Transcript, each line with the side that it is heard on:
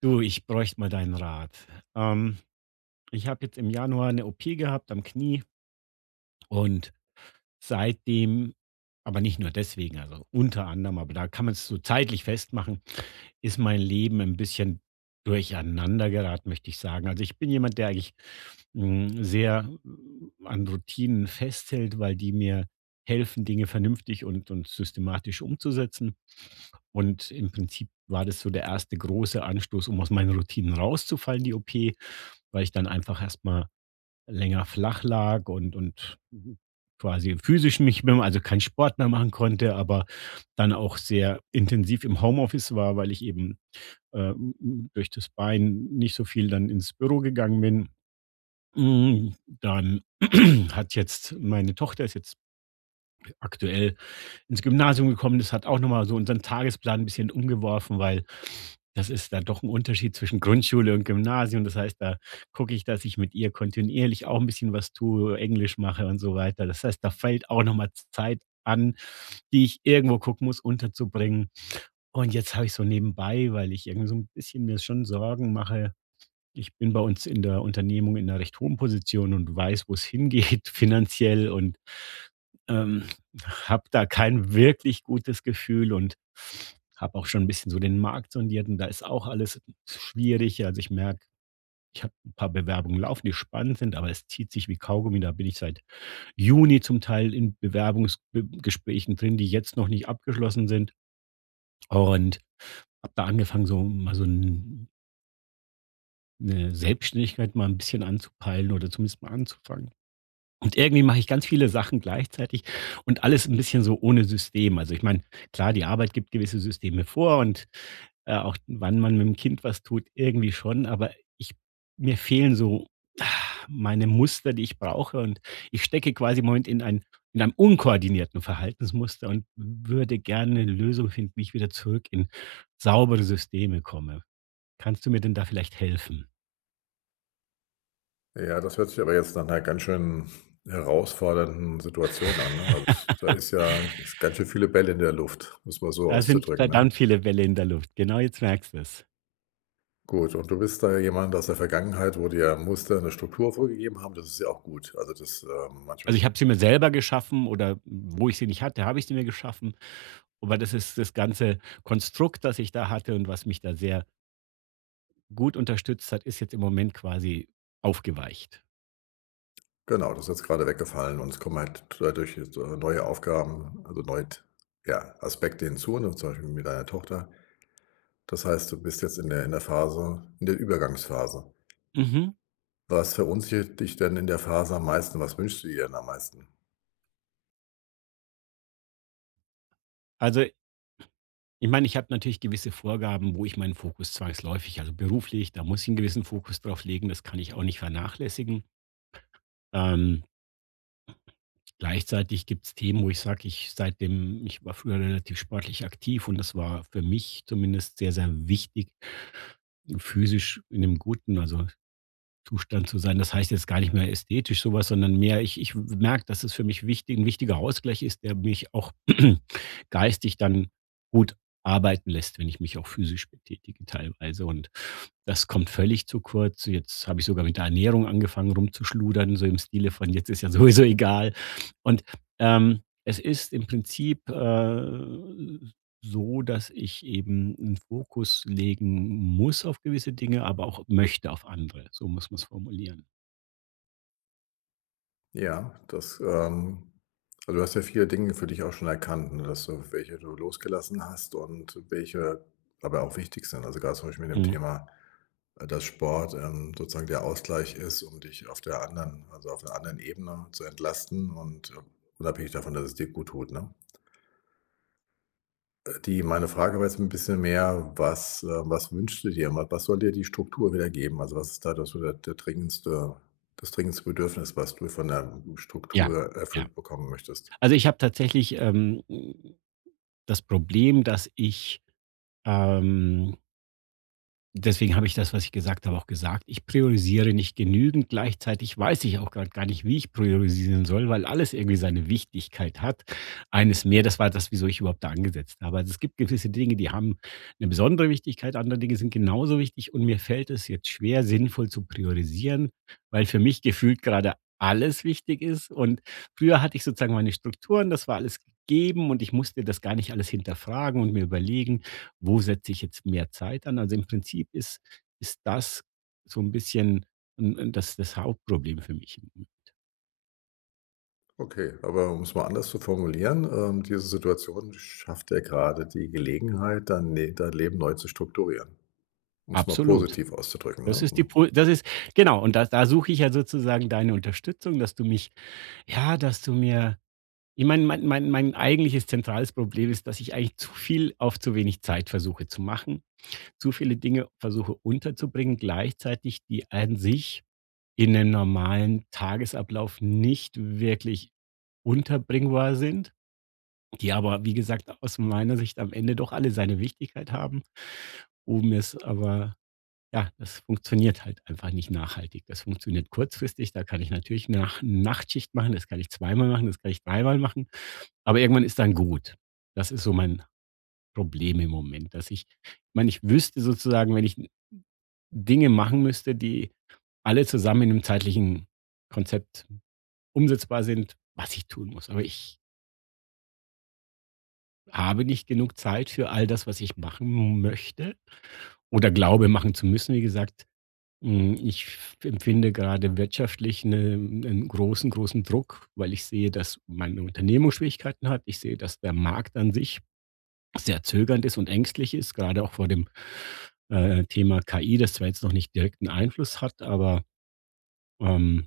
right: Du, ich bräuchte mal deinen Rat. Ähm, ich habe jetzt im Januar 'ne OP gehabt am Knie und seitdem, aber nicht nur deswegen, also unter anderem, aber da kann man es so zeitlich festmachen, ist mein Leben ein bisschen durcheinander geraten, möchte ich sagen. Also, ich bin jemand, der eigentlich, sehr, an Routinen festhält, weil die mir helfen, Dinge vernünftig und systematisch umzusetzen. Und im Prinzip war das so der erste große Anstoß, um aus meinen Routinen rauszufallen, die OP, weil ich dann einfach erstmal länger flach lag und quasi physisch mich bem also keinen Sport mehr machen konnte, aber dann auch sehr intensiv im Homeoffice war, weil ich eben, durch das Bein nicht so viel dann ins Büro gegangen bin. Dann hat jetzt meine Tochter, ist jetzt aktuell ins Gymnasium gekommen, ist, hat auch noch mal so unseren Tagesplan 'n bisschen umgeworfen, weil das ist dann doch ein Unterschied zwischen Grundschule und Gymnasium. Das heißt, da gucke ich, dass ich mit ihr kontinuierlich auch ein bisschen was tue, Englisch mache und so weiter. Das heißt, da fällt auch noch mal Zeit an, die ich irgendwo gucken muss, unterzubringen. Und jetzt habe ich so nebenbei, weil ich irgendwie so ein bisschen mir schon Sorgen mache, ich bin bei uns in der Unternehmung in einer recht hohen Position und weiß, wo es hingeht finanziell, und, ähm, habe da kein wirklich gutes Gefühl und habe auch schon ein bisschen so den Markt sondiert, und da ist auch alles schwierig. Also, ich merke, ich habe ein paar Bewerbungen laufen, die spannend sind, aber es zieht sich wie Kaugummi. Da bin ich seit Juni zum Teil in Bewerbungsgesprächen drin, die jetzt noch nicht abgeschlossen sind, und habe da angefangen, so mal eine Selbstständigkeit mal ein bisschen anzupeilen oder zumindest mal anzufangen. Und irgendwie mache ich ganz viele Sachen gleichzeitig und alles ein bisschen so ohne System. Also, ich meine, klar, die Arbeit gibt gewisse Systeme vor, und, auch wann man mit dem Kind was tut, irgendwie schon, aber ich mir fehlen so, ah, meine Muster, die ich brauche, und ich stecke quasi im Moment in einem unkoordinierten Verhaltensmuster und würde gerne 'ne Lösung finden, wie ich wieder zurück in saubere Systeme komme. Kannst du mir denn da vielleicht helfen?
left: Ja, das hört sich aber jetzt nach 'ner ganz schön herausfordernden Situation an, ne? Also, es da ist ja ist ganz schön viele Bälle in der Luft, um es mal so
right: Da sind
left: auszudrücken, ne?
right: verdammt viele Bälle in der Luft. Genau, jetzt merkst du es.
left: Gut, und du bist da jemand aus der Vergangenheit, wo dir Muster eine Struktur vorgegeben haben, das ist ja auch gut. Also, das, manchmal
right: Also, ich habe sie mir selber geschaffen, oder wo ich sie nicht hatte, habe ich sie mir geschaffen. Aber das ist das ganze Konstrukt, das ich da hatte, und was mich da sehr gut unterstützt hat, ist jetzt im Moment quasi aufgeweicht.
left: genau, das ist jetzt grade weggefallen und es kommen halt dadurch jetzt, neue Aufgaben, also, neue ja, Aspekte hinzu, ne, zum Beispiel mit deiner Tochter. Das heißt, du bist jetzt in der Phase in der Übergangsphase.
right: Mhm.
left: Was verunsichert dich denn in der Phase am meisten? Was wünschst du dir denn am meisten?
right: Also, ich meine, ich habe natürlich gewisse Vorgaben, wo ich meinen Fokus zwangsläufig, also beruflich, da muss ich einen gewissen Fokus drauf legen, das kann ich auch nicht vernachlässigen. Ähm Gleichzeitig gibt es Themen, wo ich sage, ich, seitdem, ich war früher relativ sportlich aktiv, und das war für mich zumindest sehr, sehr wichtig, physisch in 'nem guten, also Zustand zu sein. Das heißt jetzt gar nicht mehr ästhetisch sowas, sondern mehr, ich merke, dass es für mich wichtig, 'n wichtiger Ausgleich ist, der mich auch geistig dann gut arbeiten lässt, wenn ich mich auch physisch betätige teilweise. Und das kommt völlig zu kurz. Jetzt habe ich sogar mit der Ernährung angefangen rumzuschludern, so im Stile von: „Jetzt ist ja sowieso egal." Und, ähm, es ist im Prinzip, so, dass ich eben einen Fokus legen muss auf gewisse Dinge, aber auch möchte auf andere. So muss man es formulieren.
left: Ja, das, also, du hast ja viele Dinge für dich auch schon erkannt, ne, dass du welche du losgelassen hast und welche aber auch wichtig sind. Also, gerade zum Beispiel mit dem
right: Mhm.
left: Thema, dass Sport, sozusagen der Ausgleich ist, um dich auf der anderen also, auf einer anderen Ebene zu entlasten und, unabhängig davon, dass es dir gut tut, ne? Die meine Frage war jetzt ein bisschen mehr, was, was wünschst du dir? Wa was soll dir die Struktur wieder geben? Also, was ist da das so der dringendste das dringendste Bedürfnis, was du von der
right: Ja,
left: Struktur
right: ja.
left: erfüllt bekommen möchtest?
right: Also, ich habe tatsächlich, das Problem, dass ich, ähm deswegen habe ich das, was ich gesagt habe, auch gesagt. Ich priorisiere nicht genügend. Gleichzeitig weiß ich auch gerade gar nicht, wie ich priorisieren soll, weil alles irgendwie seine Wichtigkeit hat. Eines mehr, das war das, wieso ich überhaupt da angesetzt habe. Also, es gibt gewisse Dinge, die haben eine besondere Wichtigkeit, andere Dinge sind genauso wichtig, und mir fällt es jetzt schwer, sinnvoll zu priorisieren, weil für mich gefühlt gerade alles wichtig ist. Und früher hatte ich sozusagen meine Strukturen, das war alles gegeben, und ich musste das gar nicht alles hinterfragen und mir überlegen, wo setze ich jetzt mehr Zeit an. Also, im Prinzip ist das so ein bisschen, das Hauptproblem für mich.
left: Okay, aber um es mal anders zu formulieren, diese Situation schafft dir gerade die Gelegenheit, dein ne dein Leben neu zu strukturieren, um es mal
right: Absolut.
left: positiv auszudrücken, ne? Um-
right: Das ist, genau, und da suche ich ja sozusagen deine Unterstützung, dass du mich, ja, dass du mir, ich meine, mein eigentliches zentrales Problem ist, dass ich eigentlich zu viel auf zu wenig Zeit versuche zu machen, zu viele Dinge versuche unterzubringen, gleichzeitig die an sich in 'nem normalen Tagesablauf nicht wirklich unterbringbar sind, die aber, wie gesagt, aus meiner Sicht am Ende doch alle seine Wichtigkeit haben, oben ist aber, ja, das funktioniert halt einfach nicht nachhaltig. Das funktioniert kurzfristig, da kann ich natürlich eine nach Nachtschicht machen, das kann ich zweimal machen, das kann ich dreimal machen, aber irgendwann ist dann gut. Das ist so mein Problem im Moment, dass ich meine, ich wüsste sozusagen, wenn ich Dinge machen müsste, die alle zusammen in einem zeitlichen Konzept umsetzbar sind, was ich tun muss. Aber ich habe nicht genug Zeit für all das, was ich machen möchte oder glaube, machen zu müssen. Wie gesagt, ich empfinde gerade wirtschaftlich 'nen großen, großen Druck, weil ich sehe, dass meine Unternehmung Schwierigkeiten hat. Ich sehe, dass der Markt an sich sehr zögernd ist und ängstlich ist, gerade auch vor dem, Thema KI, das zwar jetzt noch nicht direkten Einfluss hat, aber, ähm,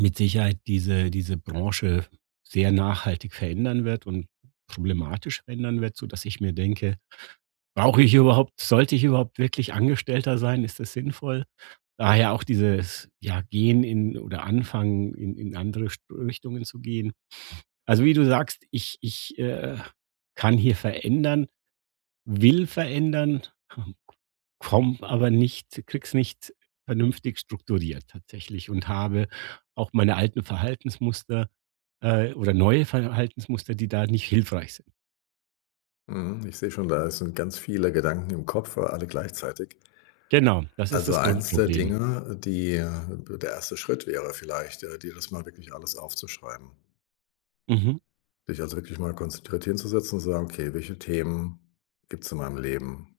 right: mit Sicherheit diese Branche sehr nachhaltig verändern wird und problematisch verändern wird, sodass ich mir denke, Brauche ich überhaupt sollte ich überhaupt wirklich Angestellter sein? Ist das sinnvoll? Daher auch dieses, ja, Gehen in, oder anfangen, in andere St Richtungen zu gehen. Also, wie du sagst, ich kann hier verändern, will verändern, komme aber nicht, kriegs nicht vernünftig strukturiert tatsächlich, und habe auch meine alten Verhaltensmuster, oder neue Verhaltensmuster, die da nicht hilfreich sind.
left: Mhm, ich sehe schon, da sind ganz viele Gedanken im Kopf, alle gleichzeitig.
right: Genau, das ist
left: Also,
right: das
left: eins der
right: Grundproblem.
left: Dinge, die der erste Schritt wäre vielleicht, dir das mal wirklich alles aufzuschreiben.
right: Mhm.
left: Dich also wirklich mal konzentriert hinzusetzen und zu sagen: „Okay, welche Themen gibt es in meinem Leben?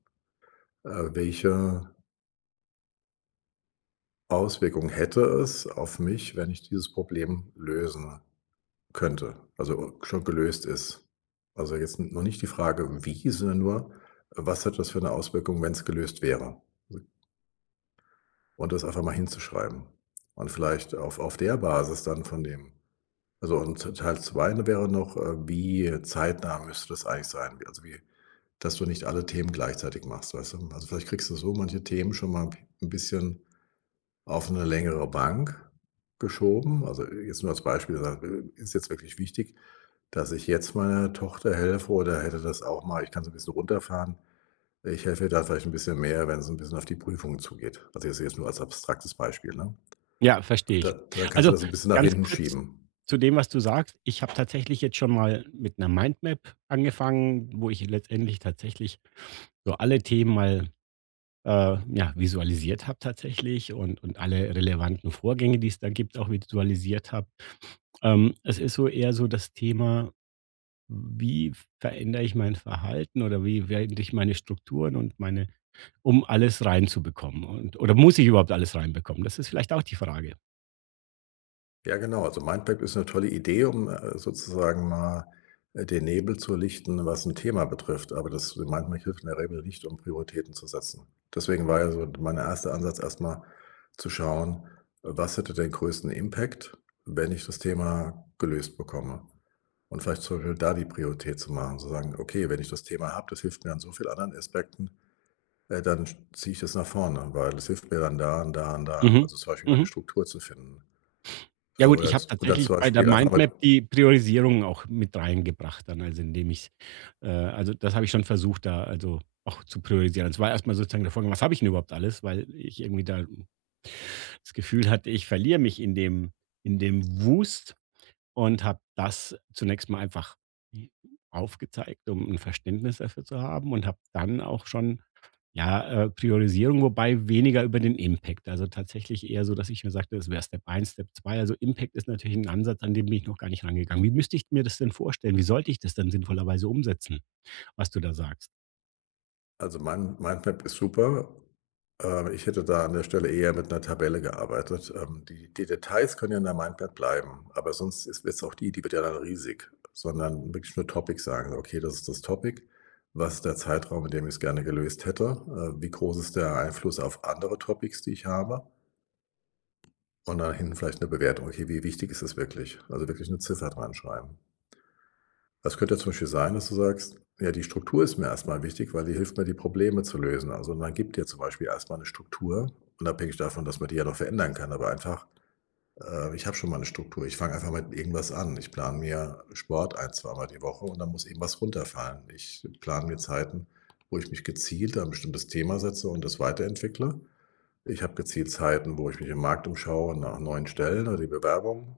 left: Welche Auswirkungen hätte es auf mich, wenn ich dieses Problem lösen könnte?“ Also, schon gelöst ist. Also, jetzt noch nicht die Frage wie, sondern nur, was hat das für eine Auswirkung, wenn es gelöst wäre? Also, und das einfach mal hinzuschreiben. Und vielleicht auf der Basis dann von dem. Also und Teil zwei, ne, wäre noch, wie zeitnah müsste das eigentlich sein? Wie also, wie dass du nicht alle Themen gleichzeitig machst, weißt du? Also, vielleicht kriegst du so manche Themen schon mal ein bisschen auf eine längere Bank geschoben. Also, jetzt nur als Beispiel, da ist jetzt wirklich wichtig, dass ich jetzt meiner Tochter helfe oder hätte das auch mal ich kann so ein bisschen runterfahren. Ich helfe ihr da vielleicht ein bisschen mehr, wenn es ein bisschen auf die Prüfungen zugeht. Also, jetzt nur als abstraktes Beispiel, ne?
right: Ja, verstehe
left: Da
right: ich.
left: dann kannst du
right: Also,
left: das ein bisschen nach
right: ganz
left: hinten
right: kurz
left: schieben.
right: zu dem, was du sagst. Ich habe tatsächlich jetzt schon mal mit einer Mindmap angefangen, wo ich letztendlich tatsächlich so alle Themen mal, ja, visualisiert habe tatsächlich, und alle relevanten Vorgänge, die es da gibt, auch visualisiert habe. Es ist so eher so das Thema: Wie verändere ich mein Verhalten oder wie verändere ich meine Strukturen und meine, um alles reinzubekommen, und oder muss ich überhaupt alles reinbekommen? Das ist vielleicht auch die Frage.
left: Ja, genau. Also Mindmap ist eine tolle Idee, um, sozusagen mal, den Nebel zu lichten, was ein Thema betrifft. Aber das Mindmap hilft in der Regel nicht, um Prioritäten zu setzen. Deswegen war ja so mein erster Ansatz erstmal zu schauen, was hätte den größten Impact, wenn ich das Thema gelöst bekomme? Und vielleicht zum Beispiel da die Priorität zu machen, zu sagen: „Okay, wenn ich das Thema habe, das hilft mir an so vielen anderen Aspekten, dann ziehe ich das nach vorne, weil es hilft mir dann da und da und da.“
right: Mhm.
left: Also zum Beispiel eine
right: Mhm.
left: Struktur zu finden.
right: Ja, gut,
left: Oder
right: ich habe
left: z oder
right: tatsächlich
left: zum
right: bei der
left: Beispiel einfach mit
right: Mindmap die Priorisierung auch mit reingebracht dann, also indem ich, also das habe ich schon versucht, da also auch zu priorisieren. Es war erst mal sozusagen der Vorgang: „Was habe ich denn überhaupt alles?" Weil ich irgendwie da das Gefühl hatte, ich verliere mich in dem Wust, und habe das zunächst mal einfach aufgezeigt, um 'n Verständnis dafür zu haben, und habe dann auch schon, ja, Priorisierung, wobei weniger über den Impact. Also tatsächlich eher so, dass ich mir sagte, das wäre Step eins, Step 2. Also Impact ist natürlich ein Ansatz, an den bin ich noch gar nicht rangegangen. Wie müsste ich mir das denn vorstellen? Wie sollte ich das dann sinnvollerweise umsetzen, was du da sagst?
left: also Mindmap ist super. Ich hätte da an der Stelle eher mit einer Tabelle gearbeitet. Die Details können ja in der Mindmap bleiben, aber sonst ist jetzt auch die die wird ja dann riesig, sondern wirklich nur Topics sagen: „Okay, das ist das Topic. Was ist der Zeitraum, in dem ich es gerne gelöst hätte? Wie groß ist der Einfluss auf andere Topics, die ich habe?“ Und dann hinten vielleicht eine Bewertung. Okay, wie wichtig ist es wirklich? Also wirklich eine Ziffer dran schreiben. Das könnte ja zum Beispiel sein, dass du sagst: „Ja, die Struktur ist mir erstmal wichtig, weil die hilft mir, die Probleme zu lösen.“ Also, man gibt dir zum Beispiel erstmal eine Struktur, unabhängig davon, dass man die ja noch verändern kann, aber einfach, „Ich habe schon mal eine Struktur. Ich fange einfach mit irgendwas an. Ich plane mir Sport ein, zweimal die Woche und dann muss eben was runterfallen. Ich plane mir Zeiten, wo ich mich gezielt an 'n bestimmtes Thema setze und das weiterentwickle. Ich habe gezielt Zeiten, wo ich mich im Markt umschaue nach neuen Stellen oder die Bewerbung,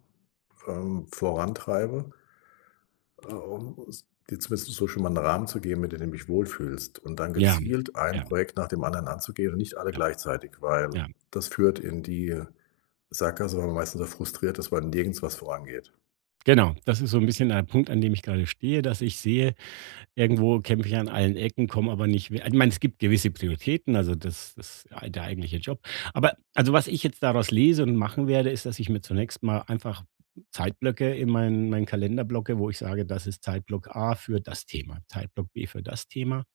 left: vorantreibe. Oh, s dir zumindest so schon mal einen Rahmen zu geben, mit dem du dich wohlfühlst und dann
right: Ja,
left: gezielt ein
right: ja,
left: Projekt nach dem anderen anzugehen und nicht alle
right: ja,
left: gleichzeitig, weil
right: ja.
left: das führt in die Sackgasse, weil man meistens so frustriert ist, weil nirgends was vorangeht.
right: Genau, das ist so ein bisschen der Punkt, an dem ich gerade stehe, dass ich sehe, irgendwo kämpfe ich an allen Ecken, komme aber nicht, we also ich meine, es gibt gewisse Prioritäten, also das der eigentliche Job. Aber also, was ich jetzt daraus lese und machen werde, ist, dass ich mir zunächst mal einfach Zeitblöcke in meinen Kalender blocke, wo ich sage: „Das ist Zeitblock A für das Thema, Zeitblock B für das Thema."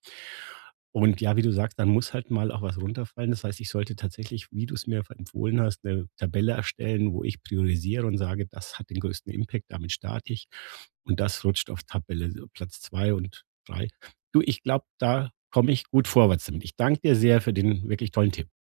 right: Und, ja, wie du sagst, dann muss halt mal auch was runterfallen. Das heißt, ich sollte tatsächlich, wie du es mir empfohlen hast, eine Tabelle erstellen, wo ich priorisiere und sage: „Das hat den größten Impact, damit starte ich, und das rutscht auf Tabelle so Platz 2 und drei." Du, ich glaube, da komme ich gut vorwärts damit. Ich danke dir sehr für den wirklich tollen Tipp.